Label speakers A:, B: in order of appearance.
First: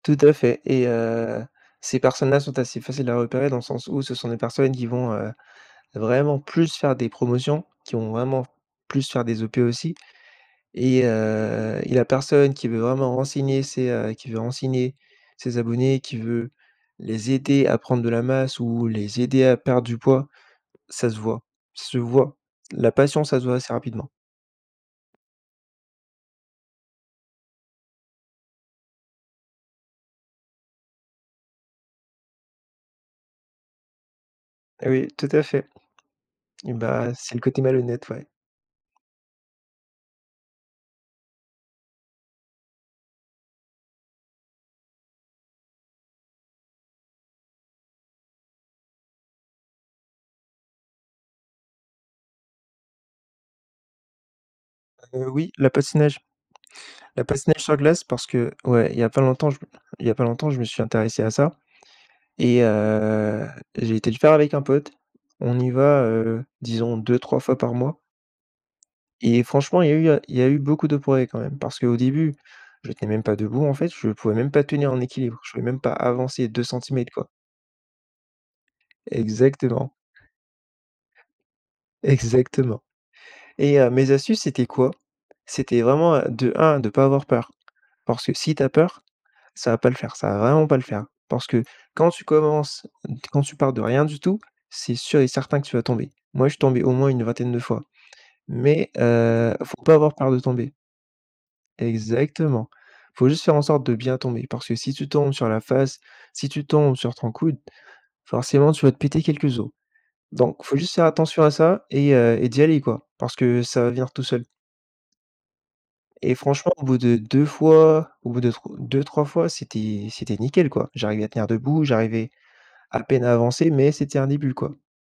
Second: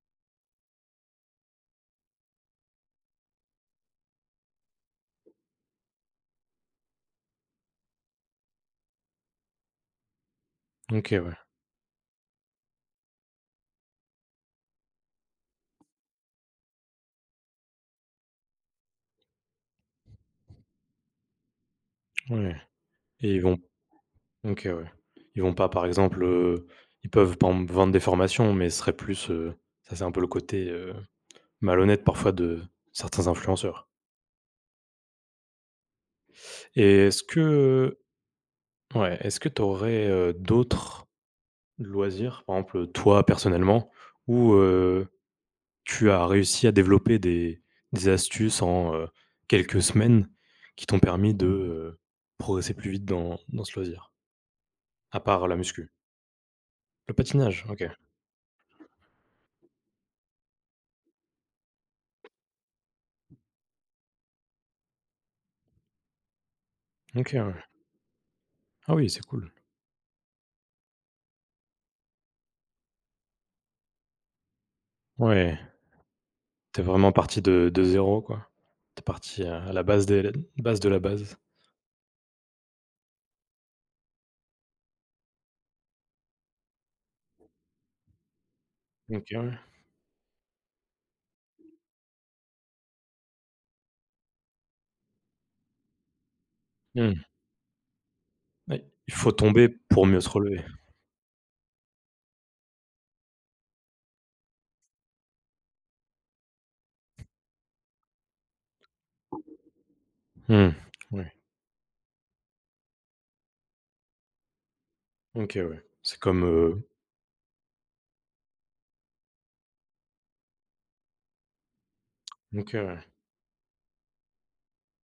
A: Tout à fait et heu, ces personnes-là sont assez faciles à repérer dans le sens où ce sont des personnes qui vont, heu, vraiment plus faire des promotions, qui vont vraiment plus faire des OP aussi et
B: OK, ouais.
A: heu, la personne qui veut vraiment renseigner ses heu, qui veut renseigner ses abonnés, qui veut les aider à prendre de la masse ou les aider à perdre du poids, ça se voit ça se voit,
B: Ouais
A: la passion
B: et
A: ça
B: ils
A: se
B: vont
A: voit assez rapidement.
B: OK, ouais. Ils vont pas, par exemple, heu, ils peuvent, par exemple, vendre des formations, mais ce serait plus, heu, ça c'est un peu le côté, heu, malhonnête parfois de certains influenceurs.
A: Oui tout à fait,
B: Et
A: bah
B: est-ce
A: c'est le côté
B: que,
A: malhonnête ouais.
B: heu ouais, est-ce que tu aurais, heu, d'autres loisirs, par exemple, toi, personnellement, où, heu, tu as réussi à développer des des astuces en, heu, quelques semaines, qui t'ont permis de, heu, progresser plus vite dans dans ce loisir? A
A: Heu,
B: part
A: oui,
B: la
A: la
B: muscu.
A: patinage
B: Le
A: La patinage
B: patinage,
A: sur
B: OK.
A: glace parce que, ouais, il y a pas longtemps je me il y a pas longtemps, je me suis intéressé à ça, et heu, j'ai été le faire avec un pote, on y va, heu, disons
B: OK,
A: 2-3 fois
B: ouais.
A: par mois
B: Ah oui, c'est
A: et
B: cool.
A: franchement, il y a eu il y a eu beaucoup de progrès, quand même, parce qu'au début, j'étais même pas debout, en fait. Je pouvais même pas tenir en équilibre, je
B: Ouais.
A: pouvais même pas avancer deux
B: Tu es vraiment
A: centimètres quoi.
B: parti de de 0 quoi. Tu es parti à la
A: Exactement.
B: base des base de la base.
A: Exactement et heu, mes astuces c'était quoi? C'était vraiment, heu, de 1 de pas avoir peur, parce que si tu as peur,
B: OK, ouais.
A: ça va pas le faire, ça va vraiment pas le faire hein, parce que quand tu commences, quand tu pars de rien du tout, c'est sûr et certain que tu vas tomber. Moi je suis tombé au moins
B: Mmh.
A: une vingtaine de fois,
B: Ouais,
A: mais
B: il faut
A: heu, il
B: tomber,
A: faut pas
B: pour
A: avoir
B: mieux se
A: peur de
B: relever.
A: tomber. Exactement, il faut juste faire en sorte de bien tomber, parce que si tu tombes sur la face, si tu tombes sur ton coude, forcément tu vas te péter quelques os, donc il
B: Mmh,
A: faut juste faire
B: ouais.
A: attention à ça et heu, et d'y aller quoi, parce que ça va venir tout seul
B: OK, ouais, c'est
A: et
B: comme,
A: franchement,
B: heu
A: au bout de 2 fois, au bout de tro 2-3 fois, c'était c'était nickel quoi. J'arrivais à tenir debout, j'arrivais
B: OK
A: à
B: ouais.
A: peine à avancer, mais c'était un début quoi.